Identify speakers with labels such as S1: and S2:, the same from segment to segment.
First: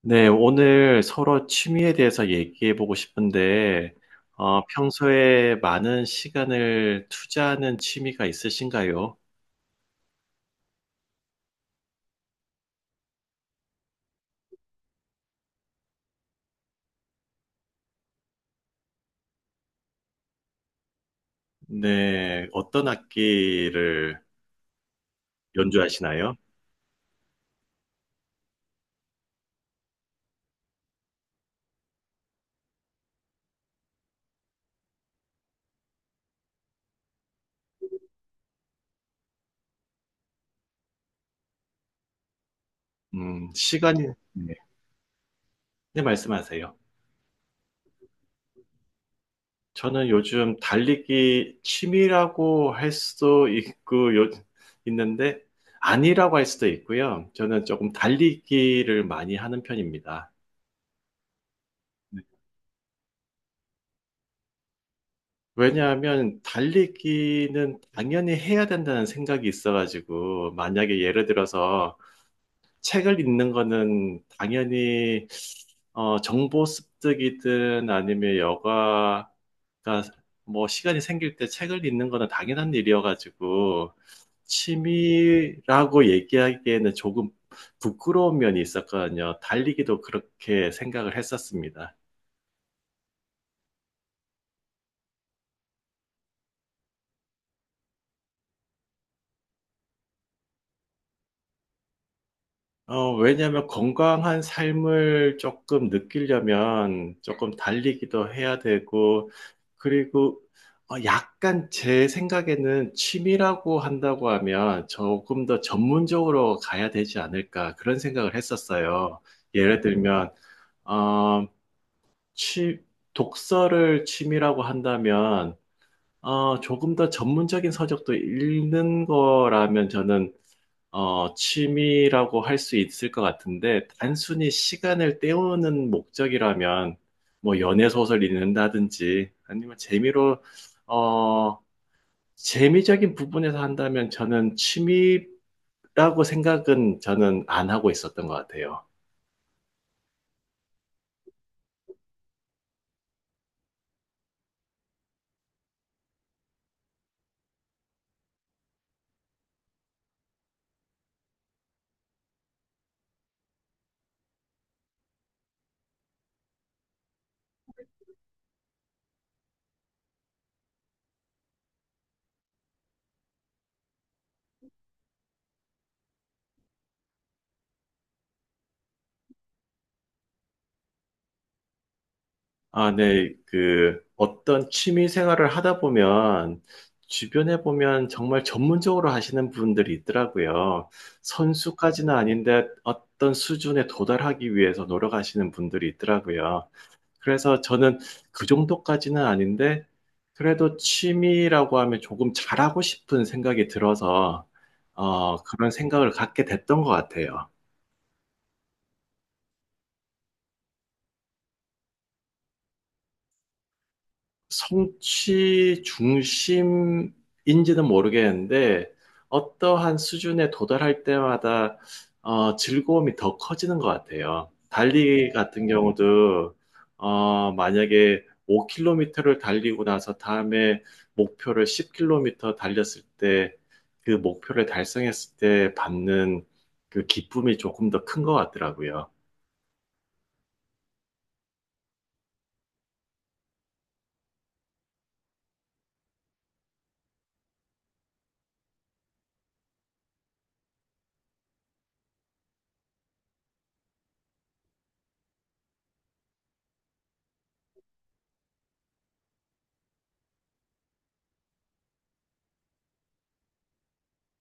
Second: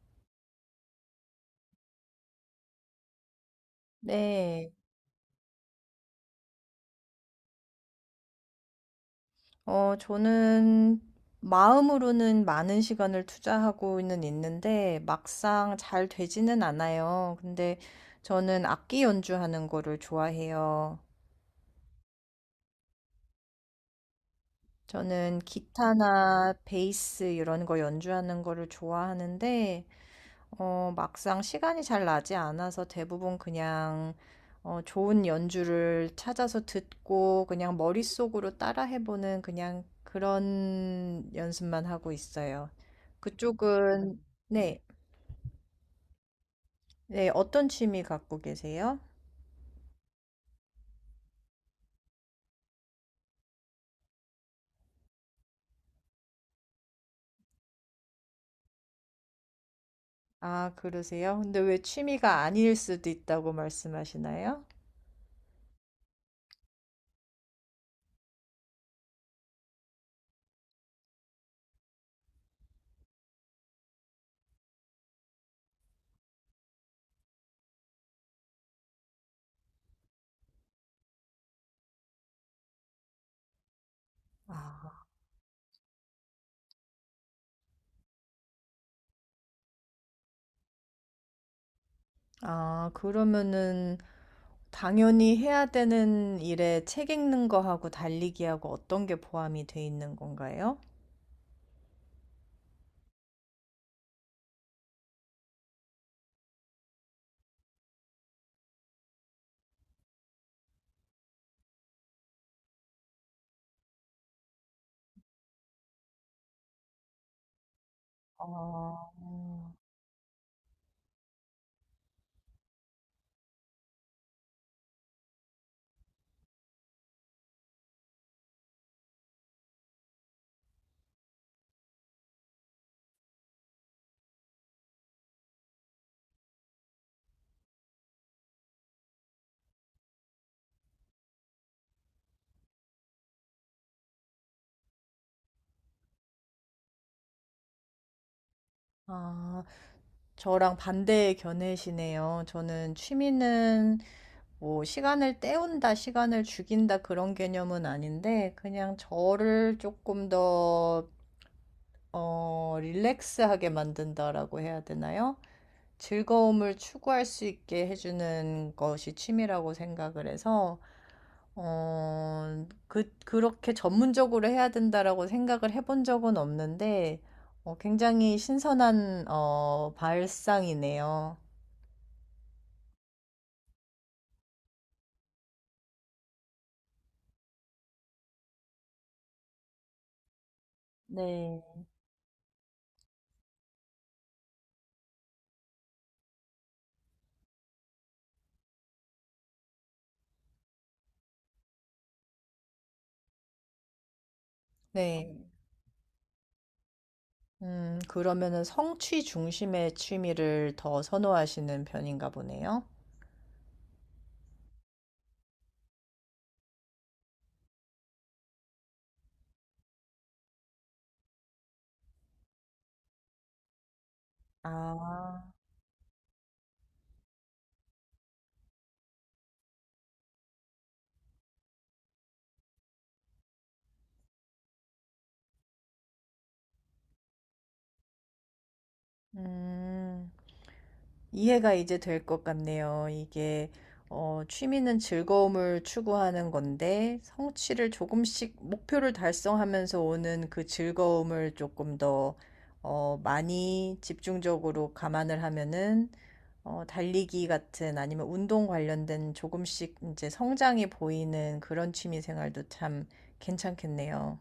S1: 네, 오늘 서로 취미에 대해서 얘기해 보고 싶은데,
S2: 네,
S1: 평소에 많은 시간을 투자하는 취미가 있으신가요?
S2: 저는 마음으로는 많은 시간을 투자하고는 있는데 막상 잘 되지는 않아요. 근데 저는 악기 연주하는 거를 좋아해요.
S1: 네, 어떤 악기를
S2: 저는
S1: 연주하시나요?
S2: 기타나 베이스 이런 거 연주하는 거를 좋아하는데 막상 시간이 잘 나지 않아서 대부분 그냥 좋은 연주를 찾아서 듣고 그냥 머릿속으로 따라해보는 그냥 그런 연습만 하고 있어요.
S1: 시간이,
S2: 그쪽은,
S1: 네,
S2: 네,
S1: 네, 말씀하세요.
S2: 네, 어떤 취미 갖고 계세요?
S1: 저는 요즘 달리기 취미라고 할 수도 있고, 있는데, 아니라고 할 수도 있고요. 저는 조금 달리기를 많이 하는 편입니다.
S2: 아, 그러세요? 근데 왜 취미가 아닐 수도 있다고 말씀하시나요?
S1: 왜냐하면 달리기는 당연히 해야 된다는 생각이 있어가지고, 만약에 예를 들어서 책을 읽는 거는 당연히 정보 습득이든 아니면 여가가 뭐 시간이 생길 때 책을 읽는 거는 당연한 일이어가지고, 취미라고 얘기하기에는 조금 부끄러운 면이 있었거든요. 달리기도 그렇게 생각을 했었습니다.
S2: 아, 그러면은 당연히 해야 되는 일에 책 읽는 거하고 달리기하고 어떤 게 포함이 돼 있는 건가요?
S1: 왜냐하면 건강한 삶을 조금 느끼려면 조금 달리기도 해야 되고, 그리고 약간 제 생각에는 취미라고 한다고 하면 조금 더 전문적으로 가야 되지 않을까 그런 생각을
S2: 아,
S1: 했었어요. 예를 들면, 어, 취, 독서를 취미라고 한다면, 조금 더 전문적인 서적도 읽는 거라면 저는 취미라고 할 수 있을 것 같은데, 단순히 시간을 때우는 목적이라면, 뭐, 연애 소설 읽는다든지, 아니면 재미로, 어, 재미적인 부분에서 한다면 저는 취미라고 생각은 저는 안 하고 있었던 것 같아요.
S2: 아, 저랑 반대의 견해시네요. 저는 취미는 뭐 시간을 때운다, 시간을 죽인다 그런 개념은 아닌데 그냥 저를 조금 더 릴렉스하게 만든다라고 해야 되나요? 즐거움을 추구할 수 있게 해주는 것이 취미라고 생각을 해서 그렇게 전문적으로 해야 된다라고 생각을 해본 적은 없는데, 굉장히 신선한, 발상이네요.
S1: 아, 네. 그 어떤 취미 생활을 하다 보면 주변에 보면 정말 전문적으로 하시는 분들이 있더라고요.
S2: 네.
S1: 선수까지는 아닌데 어떤 수준에 도달하기 위해서 노력하시는 분들이 있더라고요. 그래서 저는 그 정도까지는 아닌데 그래도 취미라고 하면 조금 잘하고 싶은 생각이 들어서
S2: 네. 음.
S1: 그런 생각을 갖게 됐던 것 같아요.
S2: 그러면은 성취 중심의 취미를 더 선호하시는 편인가 보네요.
S1: 성취 중심인지는 모르겠는데, 어떠한 수준에 도달할 때마다 즐거움이 더 커지는 것 같아요. 달리기
S2: 아,
S1: 같은 경우도 만약에 5km를 달리고 나서 다음에 목표를 10km 달렸을 때 그 목표를 달성했을 때 받는 그 기쁨이 조금 더 큰 것 같더라고요.
S2: 음. 이해가 이제 될 것 같네요. 이게 취미는 즐거움을 추구하는 건데 성취를 조금씩 목표를 달성하면서 오는 그 즐거움을 조금 더 많이 집중적으로 감안을 하면은 달리기 같은 아니면 운동 관련된 조금씩 이제 성장이 보이는 그런 취미 생활도 참 괜찮겠네요.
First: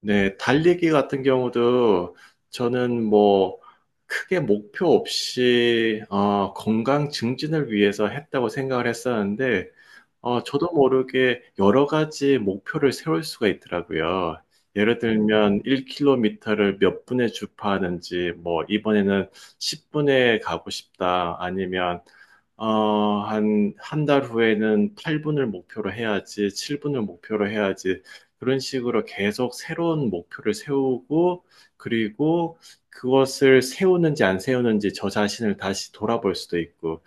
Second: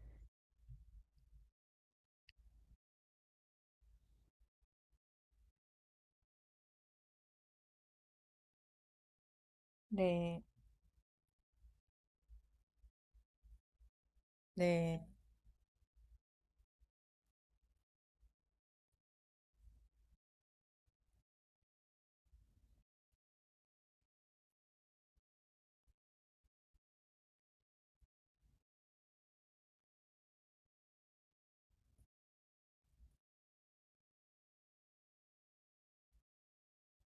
S1: 네, 달리기 같은 경우도 저는 뭐 크게 목표 없이 건강 증진을 위해서 했다고 생각을 했었는데
S2: 네.
S1: 저도 모르게 여러 가지 목표를 세울 수가 있더라고요. 예를
S2: 네.
S1: 들면 1km를 몇 분에 주파하는지, 뭐 이번에는 10분에 가고 싶다, 아니면 한 달 후에는 8분을 목표로 해야지, 7분을 목표로 해야지, 그런 식으로 계속 새로운 목표를 세우고, 그리고 그것을 세우는지 안 세우는지 저 자신을 다시 돌아볼 수도 있고,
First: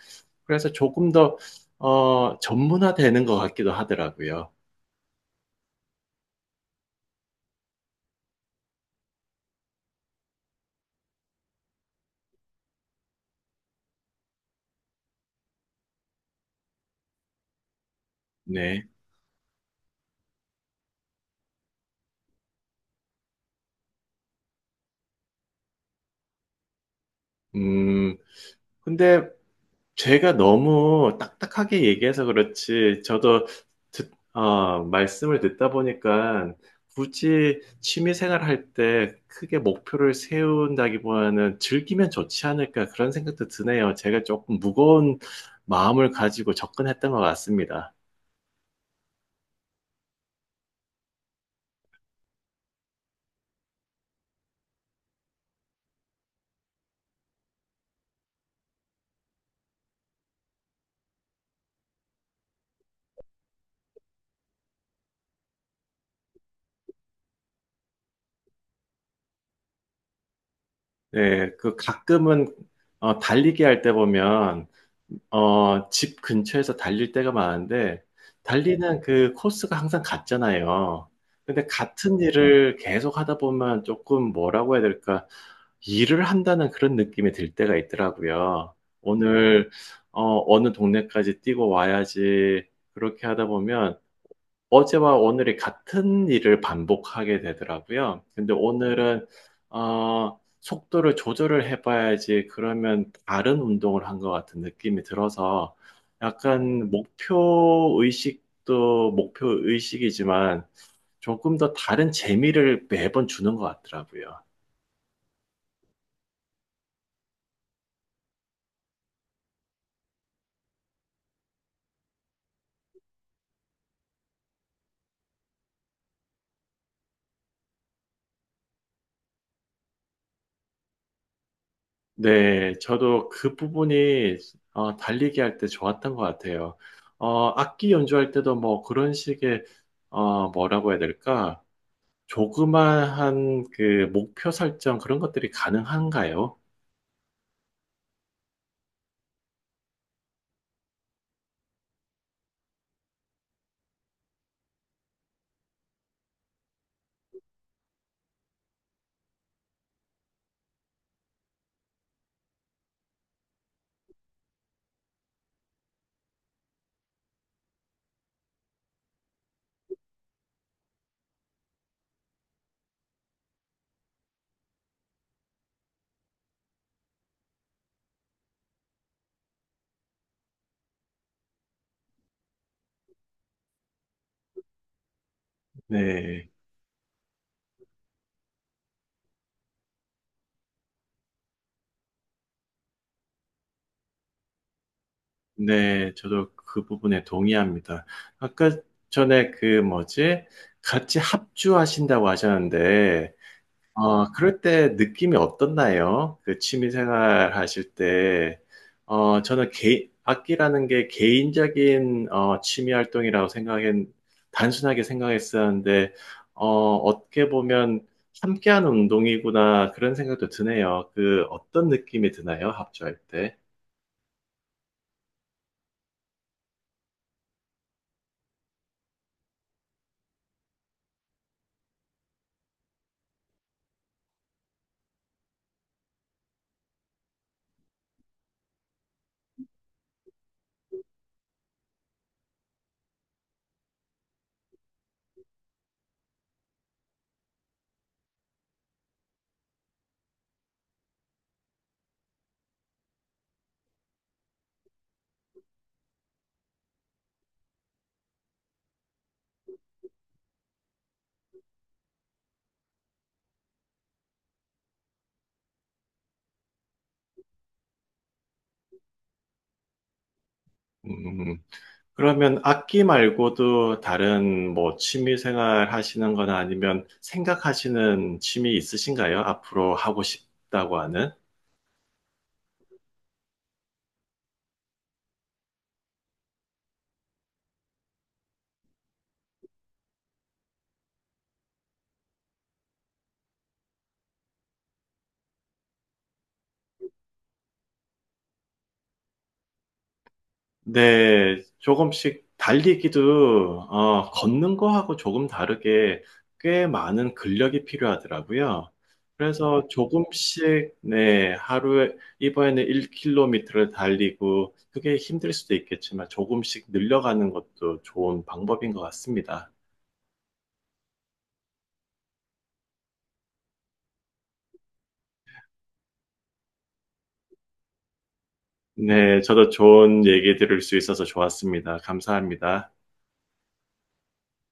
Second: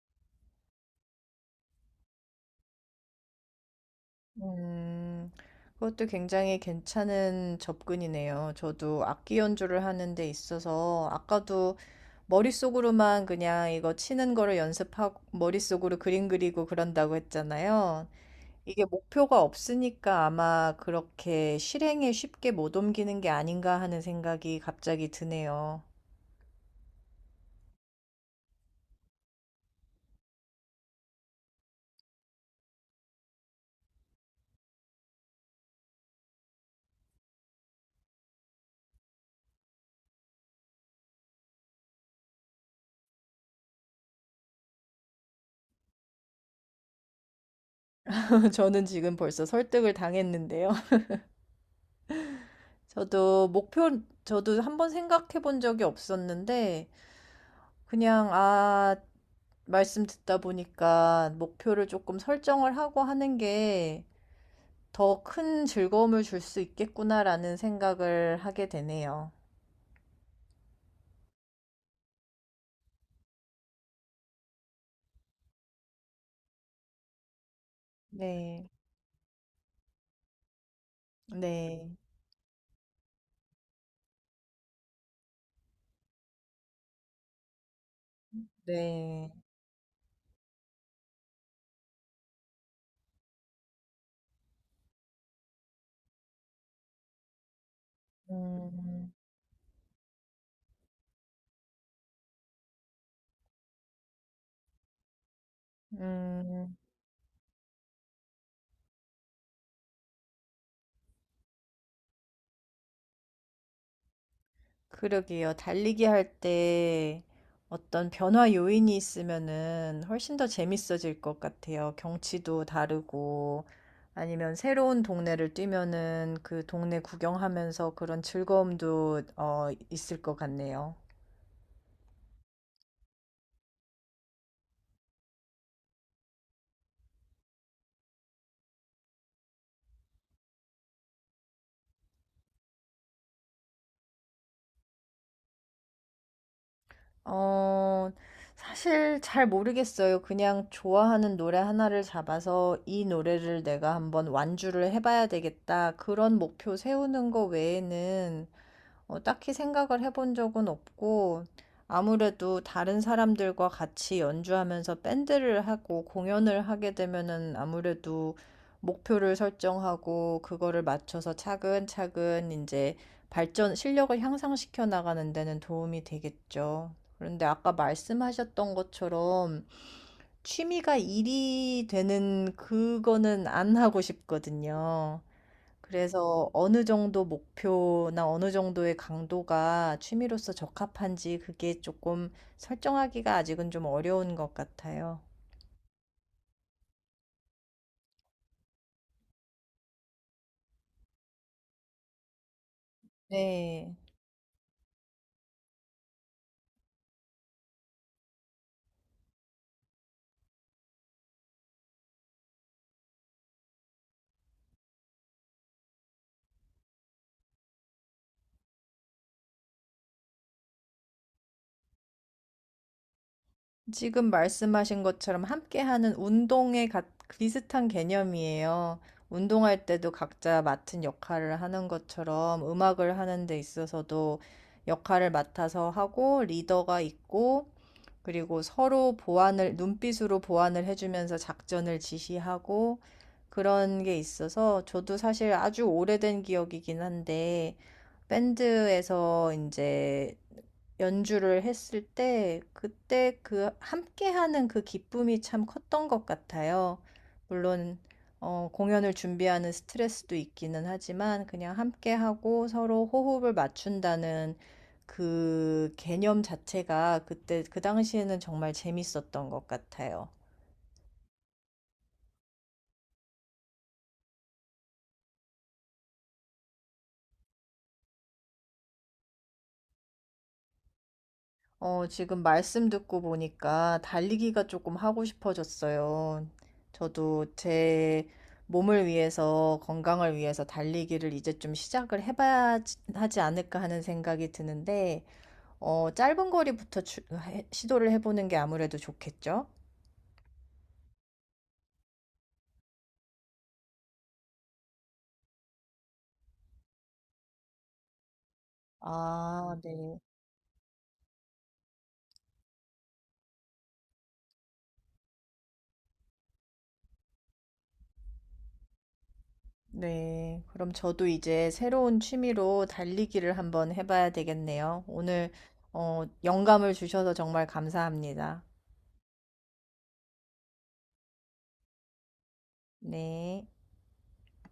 S1: 그래서 조금 더, 전문화되는 것 같기도 하더라고요.
S2: 음, 그것도 굉장히 괜찮은 접근이네요. 저도 악기 연주를 하는 데 있어서 아까도 머릿속으로만 그냥 이거 치는 거를 연습하고 머릿속으로 그림 그리고 그런다고 했잖아요. 이게
S1: 네.
S2: 목표가 없으니까 아마 그렇게 실행에 쉽게 못 옮기는 게 아닌가 하는 생각이 갑자기 드네요.
S1: 음, 근데 제가 너무 딱딱하게 얘기해서 그렇지, 저도 말씀을 듣다 보니까 굳이 취미 생활할 때 크게 목표를 세운다기보다는 즐기면 좋지 않을까 그런 생각도 드네요. 제가 조금 무거운 마음을 가지고 접근했던 것 같습니다.
S2: 저는 지금 벌써 설득을 당했는데요. 저도 목표, 저도 한번 생각해 본 적이 없었는데 그냥, 아, 말씀 듣다 보니까 목표를 조금 설정을 하고 하는 게 더 큰 즐거움을 줄 수 있겠구나라는 생각을 하게 되네요.
S1: 네, 그 가끔은 달리기 할 때 보면 집 근처에서 달릴 때가 많은데
S2: 네,
S1: 달리는 그 코스가 항상 같잖아요. 근데
S2: 네,
S1: 같은 일을 계속 하다 보면 조금 뭐라고 해야 될까? 일을 한다는 그런 느낌이 들 때가 있더라고요.
S2: 네.
S1: 오늘 어느 동네까지 뛰고 와야지. 그렇게 하다 보면 어제와 오늘이 같은 일을 반복하게 되더라고요. 근데
S2: 음,
S1: 오늘은 속도를 조절을 해봐야지 그러면 다른 운동을 한 것 같은 느낌이 들어서
S2: 음.
S1: 약간 목표 의식도 목표 의식이지만 조금 더 다른 재미를 매번 주는 것 같더라고요.
S2: 그러게요. 달리기 할 때 어떤 변화 요인이 있으면은 훨씬 더 재밌어질 것 같아요. 경치도 다르고 아니면 새로운 동네를 뛰면은 그 동네 구경하면서 그런 즐거움도 있을 것 같네요.
S1: 네, 저도 그 부분이 달리기 할 때 좋았던 것 같아요. 악기 연주할 때도 뭐 그런 식의 뭐라고 해야 될까? 조그마한 그 목표 설정 그런 것들이 가능한가요?
S2: 어, 사실 잘 모르겠어요. 그냥 좋아하는 노래 하나를 잡아서 이 노래를 내가 한번 완주를 해봐야 되겠다. 그런 목표 세우는 거 외에는 딱히 생각을 해본 적은 없고, 아무래도 다른 사람들과 같이 연주하면서 밴드를 하고 공연을 하게 되면은 아무래도 목표를 설정하고 그거를 맞춰서 차근차근 이제 발전, 실력을 향상시켜 나가는 데는 도움이 되겠죠. 그런데 아까 말씀하셨던 것처럼 취미가 일이 되는 그거는 안 하고 싶거든요. 그래서
S1: 네.
S2: 어느 정도 목표나 어느 정도의 강도가 취미로서 적합한지 그게 조금 설정하기가 아직은 좀 어려운 것 같아요.
S1: 네, 저도 그 부분에 동의합니다. 아까 전에 그 뭐지? 같이 합주하신다고 하셨는데
S2: 네.
S1: 그럴 때 느낌이 어떻나요? 그 취미 생활 하실 때, 악기라는 게 개인적인 취미 활동이라고 생각했, 단순하게 생각했었는데, 어떻게 보면 함께하는 운동이구나, 그런 생각도 드네요. 그 어떤 느낌이 드나요? 합주할 때?
S2: 지금 말씀하신 것처럼 함께하는 운동에 비슷한 개념이에요. 운동할 때도 각자 맡은 역할을 하는 것처럼 음악을 하는 데 있어서도 역할을 맡아서 하고 리더가 있고 그리고 서로 보완을, 눈빛으로 보완을 해주면서 작전을 지시하고 그런 게 있어서 저도 사실 아주 오래된 기억이긴 한데 밴드에서 이제 연주를 했을 때 그때 그 함께하는 그 기쁨이 참 컸던 것 같아요. 물론 공연을 준비하는 스트레스도 있기는 하지만 그냥 함께하고 서로 호흡을 맞춘다는 그 개념 자체가 그때 그 당시에는 정말 재밌었던 것 같아요.
S1: 음, 그러면 악기 말고도 다른 뭐 취미 생활 하시는 거나 아니면 생각하시는 취미 있으신가요? 앞으로 하고 싶다고 하는?
S2: 지금 말씀 듣고 보니까 달리기가 조금 하고 싶어졌어요. 저도 제 몸을 위해서, 건강을 위해서 달리기를 이제 좀 하지 않을까 하는 생각이 드는데, 짧은 거리부터 시도를 해보는 게 아무래도 좋겠죠?
S1: 네, 조금씩 달리기도, 걷는 거하고 조금 다르게 꽤 많은 근력이 필요하더라고요.
S2: 아,
S1: 그래서
S2: 네.
S1: 조금씩, 네, 하루에, 이번에는 1km를 달리고, 그게 힘들 수도 있겠지만 조금씩 늘려가는 것도 좋은 방법인 것 같습니다.
S2: 네, 그럼 저도 이제 새로운 취미로 달리기를 한번 해봐야 되겠네요. 오늘, 영감을 주셔서 정말 감사합니다.
S1: 네, 저도 좋은 얘기 들을 수 있어서 좋았습니다. 감사합니다.
S2: 네.